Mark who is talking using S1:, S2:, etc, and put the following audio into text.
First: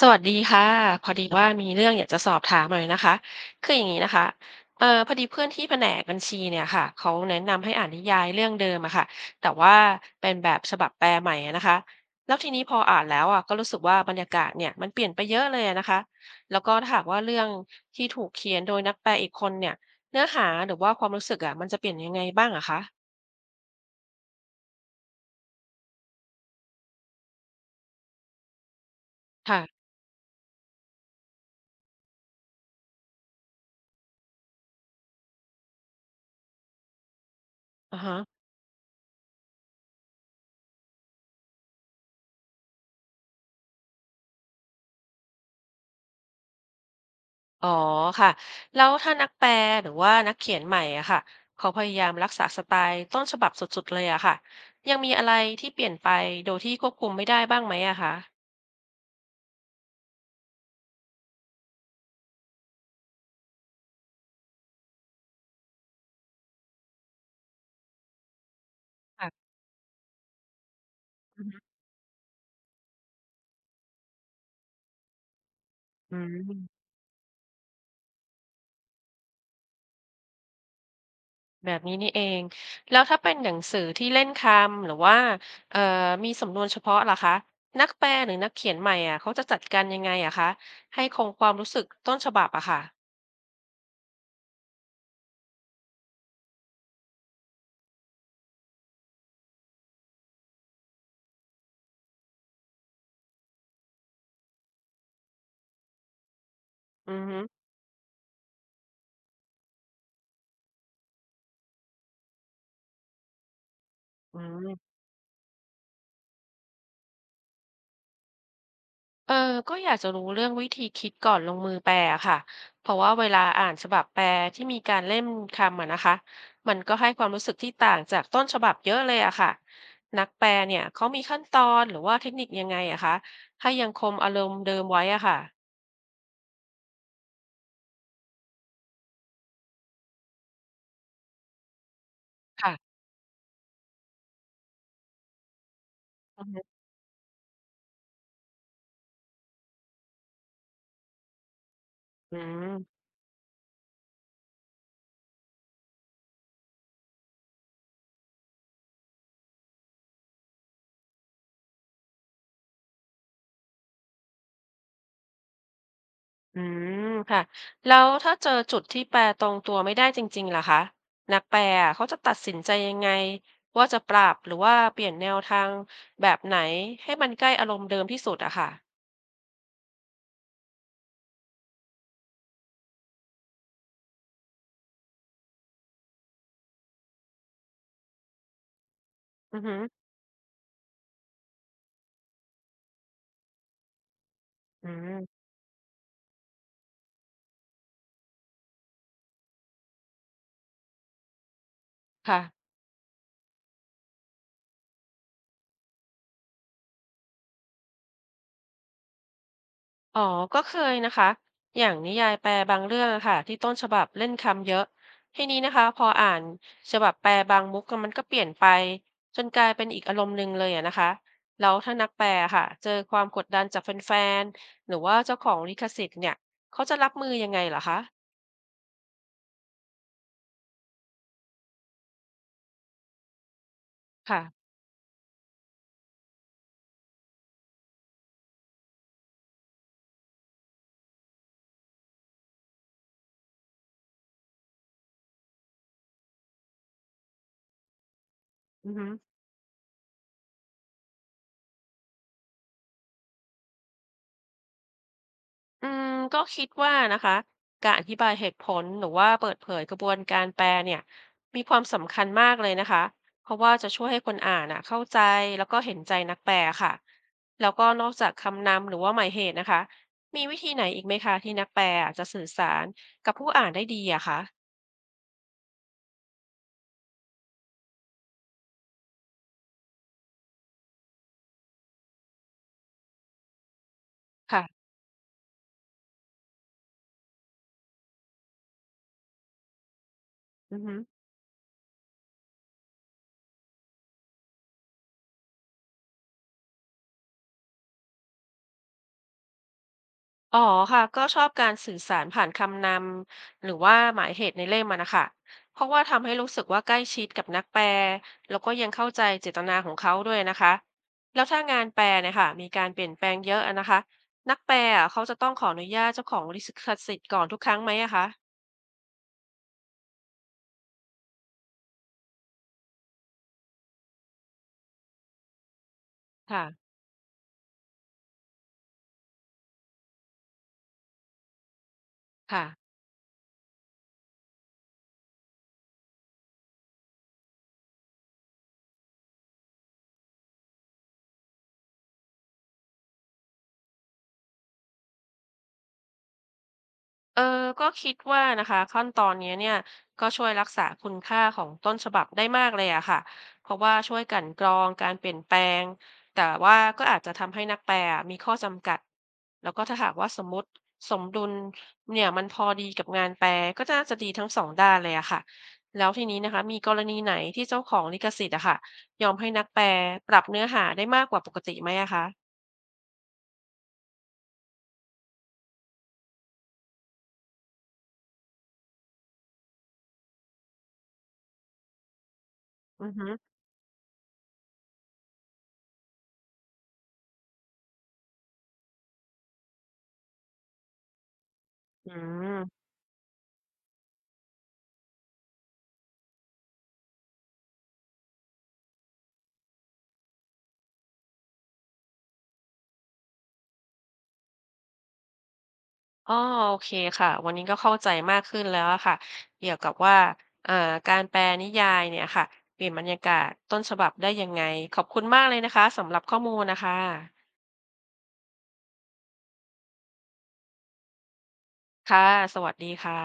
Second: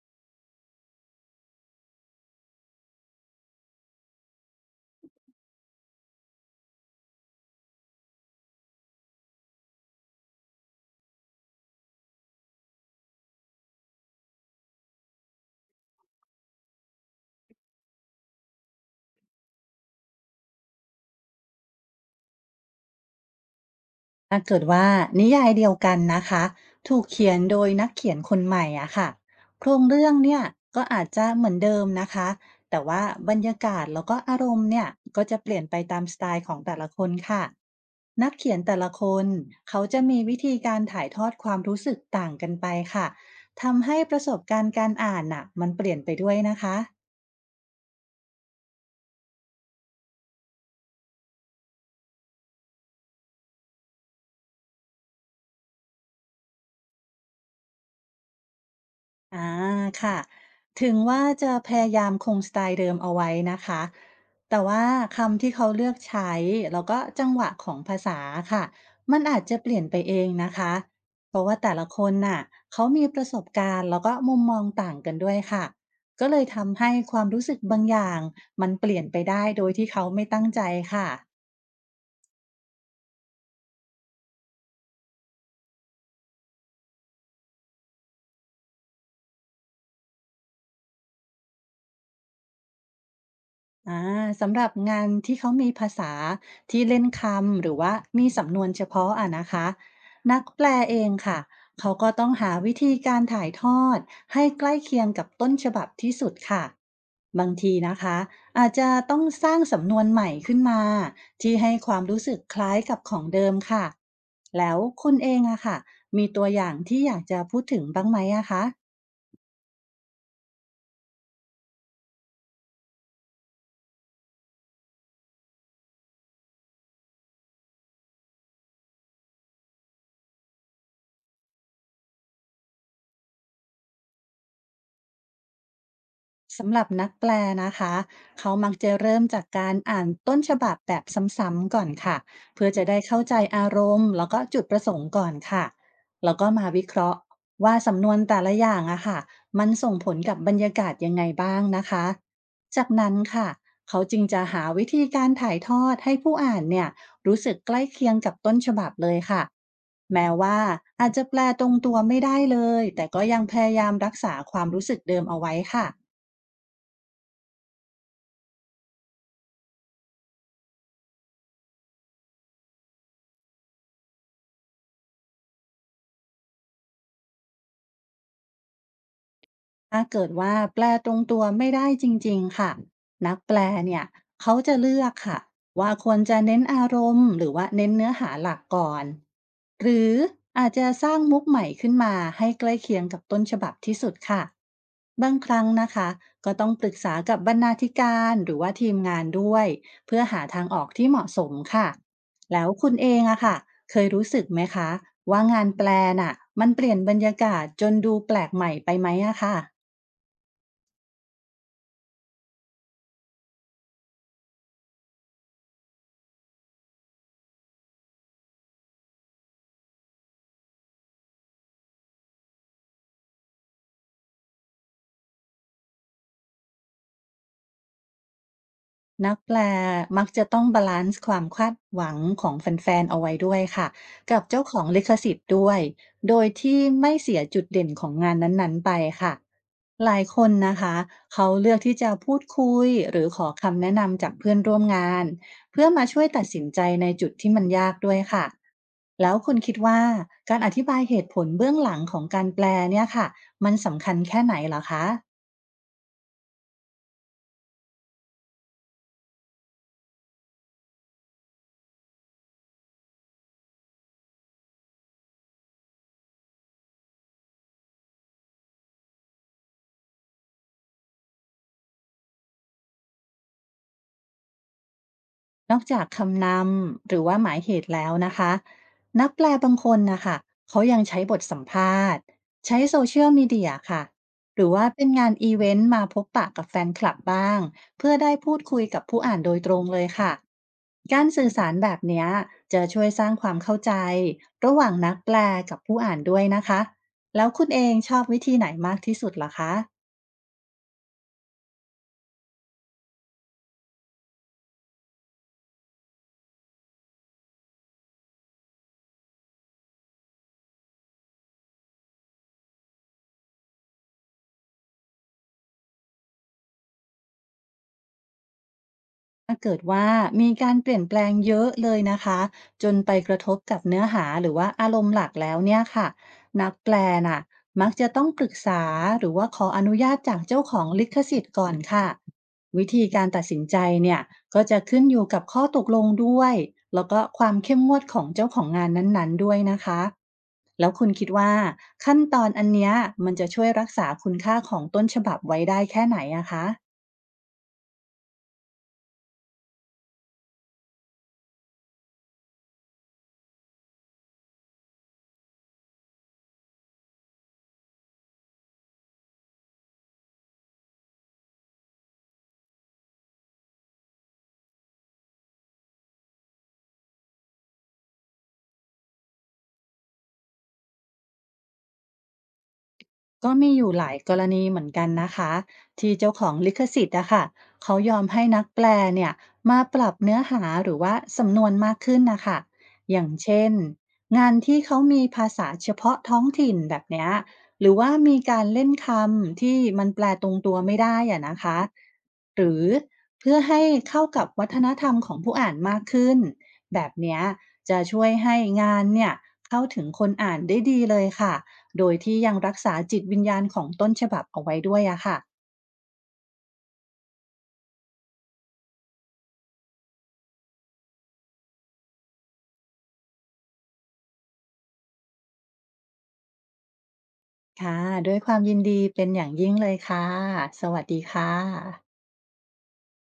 S1: สวัสดีค่ะพอดีว่ามีเรื่องอยากจะสอบถามหน่อยนะคะคืออย่างนี้นะคะพอดีเพื่อนที่แผนกบัญชีเนี่ยค่ะเขาแนะนำให้อ่านนิยายเรื่องเดิมอะค่ะแต่ว่าเป็นแบบฉบับแปลใหม่อะนะคะแล้วทีนี้พออ่านแล้วอะก็รู้สึกว่าบรรยากาศเนี่ยมันเปลี่ยนไปเยอะเลยอะนะคะแล้วก็ถ้าหากว่าเรื่องที่ถูกเขียนโดยนักแปลอีกคนเนี่ยเนื้อหาหรือว่าความรู้สึกอะมันจะเปลี่ยนยังไงบ้างอะคะ
S2: ถ้าเกิดว่านิยายเดียวกันนะคะถูกเขียนโดยนักเขียนคนใหม่อะค่ะ
S1: ค่ะ
S2: โครงเรื่องเนี่ยก็อาจจะเหมือนเดิมนะคะแต่ว่าบรรยากาศแล้วก็อารมณ์เนี่ยก็จะเปลี่ยนไปตามสไตล์ของแต่ละคนค่ะ
S1: อ่าฮะ
S2: นักเขียนแต่ละคนเขาจะมีวิธีการถ่ายทอดความรู้สึกต่างกันไปค่ะทำให้ประสบการณ์การอ่านน่ะมันเปลี่ยนไปด้วยนะคะ
S1: อ๋อค่ะแล้วถ้านักแปลหรือว่านักเขียนใหม่อะค่ะเขาพยายามรักษาสไตล์ต้นฉบับสุดๆเลยอะค่ะยังมีอะไรที่เปลี่ยนไปโดยที่ควบคุมไม่ได้บ้างไหมอะคะ
S2: อาค่ะถึงว่าจะพยายามคงสไตล์เดิมเอาไว้นะคะแต่ว่าคำที่เขาเลือกใช้แล้วก็จังหวะของภาษาค่ะมันอา
S1: ค่ะ
S2: จจะเปลี่ยนไปเองนะคะเพ
S1: อื
S2: ราะ
S1: อ
S2: ว่า
S1: ฮึ
S2: แต่ละคนน่ะเขามีประสบการณ์แล้วก็มุมมองต่างกันด้วยค่ะ
S1: อื
S2: ก็เลยทำ
S1: ม
S2: ให้ความรู้สึกบางอย่างมันเปลี่ยนไปได้โดยที่เขาไม่ตั้งใจค่ะ
S1: แบบนี้นี่เองแล้วถ้าเป็นหนังสือที่เล่นคำหรือว่าเอ่อมีสำนวนเฉพาะล่ะคะนักแปลหรือนักเขียนใหม่อะเขาจะจัดการยังไงอะคะให้คงความรู้สึกต้นฉบับอะค่ะ
S2: อาสำหรับงานที่เขามีภาษาที่เล่นคำหรือว่ามีสำนวนเฉพาะอะนะคะนักแปลเองค่ะเขาก็ต้องหาวิธีการถ่ายทอดให้ใกล้เคียงกับต้นฉบับที่สุดค่ะ
S1: อือฮึ
S2: บางทีนะคะอาจจะต้องสร้างสำนวนใหม่ขึ้นมาที่ให้ความรู้สึกคล้ายกับของเดิมค่ะ
S1: อื
S2: แล้ว
S1: ม
S2: คุณเองอะค่ะมีตัวอย่างที่อยากจะพูดถึงบ้างไหมอะคะ
S1: เออก็อยากจะรู้เรื่องวิธีคิดก่อนลงมือแปลอะค่ะ เพราะว่าเวลาอ่านฉบับแปลที่มีการเล่มคำอะนะคะ มันก็ให้ความรู้สึกที่ต่างจากต้นฉบับเยอะเลยอะค่ะนักแปลเนี่ยเขามีขั้นตอนหรือว่าเทคนิคยังไงอะคะ ให้ยังคงอารมณ์เดิมไว้อะค่ะ
S2: สำหรับนักแปลนะคะเขามักจะเริ่มจากการอ่านต้นฉบับแบบซ้ำๆก่อนค่ะเพื่อจะ
S1: ค่ะ
S2: ได้เข้าใจอารมณ์แล้วก็จุดประสงค์ก่อนค่ะแล้ว
S1: อื
S2: ก็มา
S1: อ
S2: วิเคราะห์ว่าสำนวนแต่ละอย่างอะค่ะมันส่งผลกับบรรยากาศยังไงบ้างนะคะ
S1: อื
S2: จาก
S1: ม
S2: นั้นค่ะเขาจึงจะหาวิธีการถ่ายทอดให้ผู้อ่านเนี่ยรู้สึกใกล้เคียงกับต้นฉบับเลยค่ะแม้ว่าอาจจะแปลตรงตัวไม่ได้เลย แต่ก็ยังพยายามรักษาความรู้สึกเดิมเอาไว้ค่ะ
S1: อืมค่ะแล้วถ้าเจอจุดที่แปลตรงตัวไม่ได้จริงๆล่ะคะนักแปลอะเขาจะตัดสินใจยังไงว่าจะปรับหรือว่าเปลี่ยนแนวทางแบบไหนให้มันใกล้อารมณ์เดิมที่สุดอะค่ะ
S2: ถ้าเกิดว่าแปลตรงตัวไม่ได้จริงๆค่ะนักแปลเนี่ยเขาจะเลือกค่ะว่าควรจะเน้นอารมณ์หรือว่าเน้นเนื้อหาหลักก่อน
S1: อือหือ
S2: หรืออาจจะสร้างมุกใหม่ขึ้นมาให้ใกล้เคียงกับต้นฉบับที่สุดค่ะ
S1: อื
S2: บาง
S1: ม
S2: ครั้งนะคะก็ต้องปรึกษากับบรรณาธิการหรือว่าทีมงานด้วยเพื่อหาทางออกที่เหมาะสมค่ะ
S1: ค่ะ
S2: แล้วคุณเองอะค่ะเคยรู้สึกไหมคะว่างานแปลน่ะมันเปลี่ยนบรรยากาศจนดูแปลกใหม่ไปไหมอะค่ะ
S1: อ๋อ ก็เคยนะคะ อย่างนิยายแปลบางเรื่องอะค่ะที่ต้นฉบับเล่นคำเยอะทีนี้นะคะพออ่านฉบับแปลบางมุกอะมันก็เปลี่ยนไปจนกลายเป็นอีกอารมณ์หนึ่งเลยอะนะคะแล้วถ้านักแปลอะค่ะเจอความกดดันจากแฟนๆหรือว่าเจ้าของลิขสิทธิ์เนี่ยเขาจะรับมือยังไงเหรอคะ
S2: นักแปลมักจะต้องบาลันซ์ความคาดหวังของแฟนๆเอาไว้ด้วยค่ะกับ
S1: ค่ะ
S2: เจ้าของลิขสิทธิ์ด้วยโดยที่ไม่เสียจุดเด่นของงานนั้นๆไปค่ะหลายคนนะคะเขาเลือกที่จะพูดคุยหรือขอคำแนะนำจากเพื่อนร่วมงานเพื่อมาช่วยตัดสินใจในจุดที่มันยากด้วยค่ะ
S1: อือฮึ
S2: แล้วคุณคิดว่าการอธิบายเหตุผลเบื้องหลังของการแปลเนี่ยค่ะมันสำคัญแค่ไหนเหรอคะ
S1: อืมก็คิดว่านะคะการอธิบายเหตุผลหรือว่าเปิดเผยกระบวนการแปลเนี่ยมีความสำคัญมากเลยนะคะเพราะว่าจะช่วยให้คนอ่านอ่ะเข้าใจแล้วก็เห็นใจนักแปลค่ะแล้วก็นอกจากคำนำหรือว่าหมายเหตุนะคะมีวิธีไหนอีกไหมคะที่นักแปลอะจะสื่อสารกับผู้อ่านได้ดีอะคะ
S2: นอกจากคำนำหรือว่าหมายเหตุแล้วนะคะนักแปลบางคนนะคะเขายังใช้บทสัมภาษณ์ใช้โซเชียลมีเดียค่ะห
S1: ค่ะ
S2: รือว่าเป็นงานอีเวนต์มาพบปะกับแฟนคลับบ้างเพื่อได้พูดคุยกับผู้อ่านโดยตรงเลยค่ะ
S1: อือฮึ
S2: การสื่อสารแบบเนี้ยจะช่วยสร้างความเข้าใจระหว่างนักแปลกับผู้อ่านด้วยนะคะแล้วคุณเองชอบวิธีไหนมากที่สุดเหรอคะ
S1: อ๋อค่ะก็ชอบการสื่อสารผ่านคำนำหรือว่าหมายเหตุในเล่มอะนะคะเพราะว่าทำให้รู้สึกว่าใกล้ชิดกับนักแปลแล้วก็ยังเข้าใจเจตนาของเขาด้วยนะคะแล้วถ้างานแปลเนี่ยค่ะมีการเปลี่ยนแปลงเยอะอะนะคะนักแปลอะเขาจะต้องขออนุญาตเจ้าของลิขสิทธิ์ก่อนทุกครั้งไหมอะคะ
S2: ถ้าเกิดว่ามีการเปลี่ยนแปลงเยอะเลยนะคะจนไปกระทบกับเนื้อหาหรือว่าอารมณ์หลักแล้วเนี่ยค่ะ
S1: ค่ะ
S2: นักแปลน่ะมักจะต้องปรึกษาหรือว่าขออนุญาตจากเจ้าของลิขสิทธิ์ก่อนค่ะ
S1: ค่ะ
S2: วิธีการตัดสินใจเนี่ยก็จะขึ้นอยู่กับข้อตกลงด้วยแล้วก็ความเข้มงวดของเจ้าของงานนั้นๆด้วยนะคะแล้วคุณคิดว่าขั้นตอนอันเนี้ยมันจะช่วยรักษาคุณค่าของต้นฉบับไว้ได้แค่ไหนอะคะ
S1: เออก็คิดว่านะคะขั้นตอนเนี้ยเนี่ยก็ช่วยรักษาคุณค่าของต้นฉบับได้มากเลยอะค่ะเพราะว่าช่วยกลั่นกรองการเปลี่ยนแปลงแต่ว่าก็อาจจะทำให้นักแปลอะมีข้อจำกัดแล้วก็ถ้าหากว่าสมมติสมดุลเนี่ยมันพอดีกับงานแปลก็น่าจะดีทั้งสองด้านเลยอะค่ะแล้วทีนี้นะคะมีกรณีไหนที่เจ้าของลิขสิทธิ์อะค่ะยอมให้นักแปลปรับเนื้อหาได้มากกว่าปกติไหมอะคะ
S2: ก็มีอยู่หลายกรณีเหมือนกันนะคะที่เจ้าของลิขสิทธิ์อะค่ะเขายอมให้นักแปลเนี่ยมาปรับเนื้อหาหรือว่าสำนวนมากขึ้นนะคะ
S1: อือ
S2: อย่า
S1: ฮึ
S2: งเช่นงานที่เขามีภาษาเฉพาะท้องถิ่นแบบเนี้ยหรือว่ามีการเล่นคำที่มันแปลตรงตัวไม่ได้อะนะคะ
S1: อื
S2: หรื
S1: ม
S2: อเพื่อให้เข้ากับวัฒนธรรมของผู้อ่านมากขึ้นแบบเนี้ยจะช่วยให้งานเนี่ยเข้าถึงคนอ่านได้ดีเลยค่ะ โดยที่ยังรักษาจิตวิญญาณของต้นฉบับเอาไว้ด้วยอะค่ะ
S1: อ๋อโอเคค่ะ วันนี้ก็เข้าใจมากขึ้นแล้วอะค่ะเกี่ยวกับว่าการแปลนิยายเนี่ยค่ะ เปลี่ยนบรรยากาศต้นฉบับได้ยังไง ขอบคุณมากเลยนะคะสำหรับข้อมูลนะคะ
S2: ค่ะ ด้วยความยินดีเป็นอย่างยิ่งเลยค่ะ สวัสดีค่ะ
S1: ค่ะ สวัสดีค่ะ